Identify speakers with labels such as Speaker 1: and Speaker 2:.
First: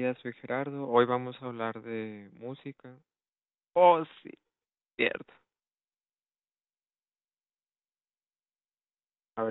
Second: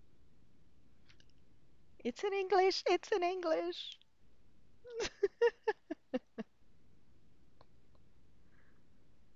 Speaker 1: día, soy Gerardo. Hoy vamos a hablar
Speaker 2: It's
Speaker 1: de
Speaker 2: in English.
Speaker 1: música.
Speaker 2: It's in English.
Speaker 1: Oh, sí, cierto. A ver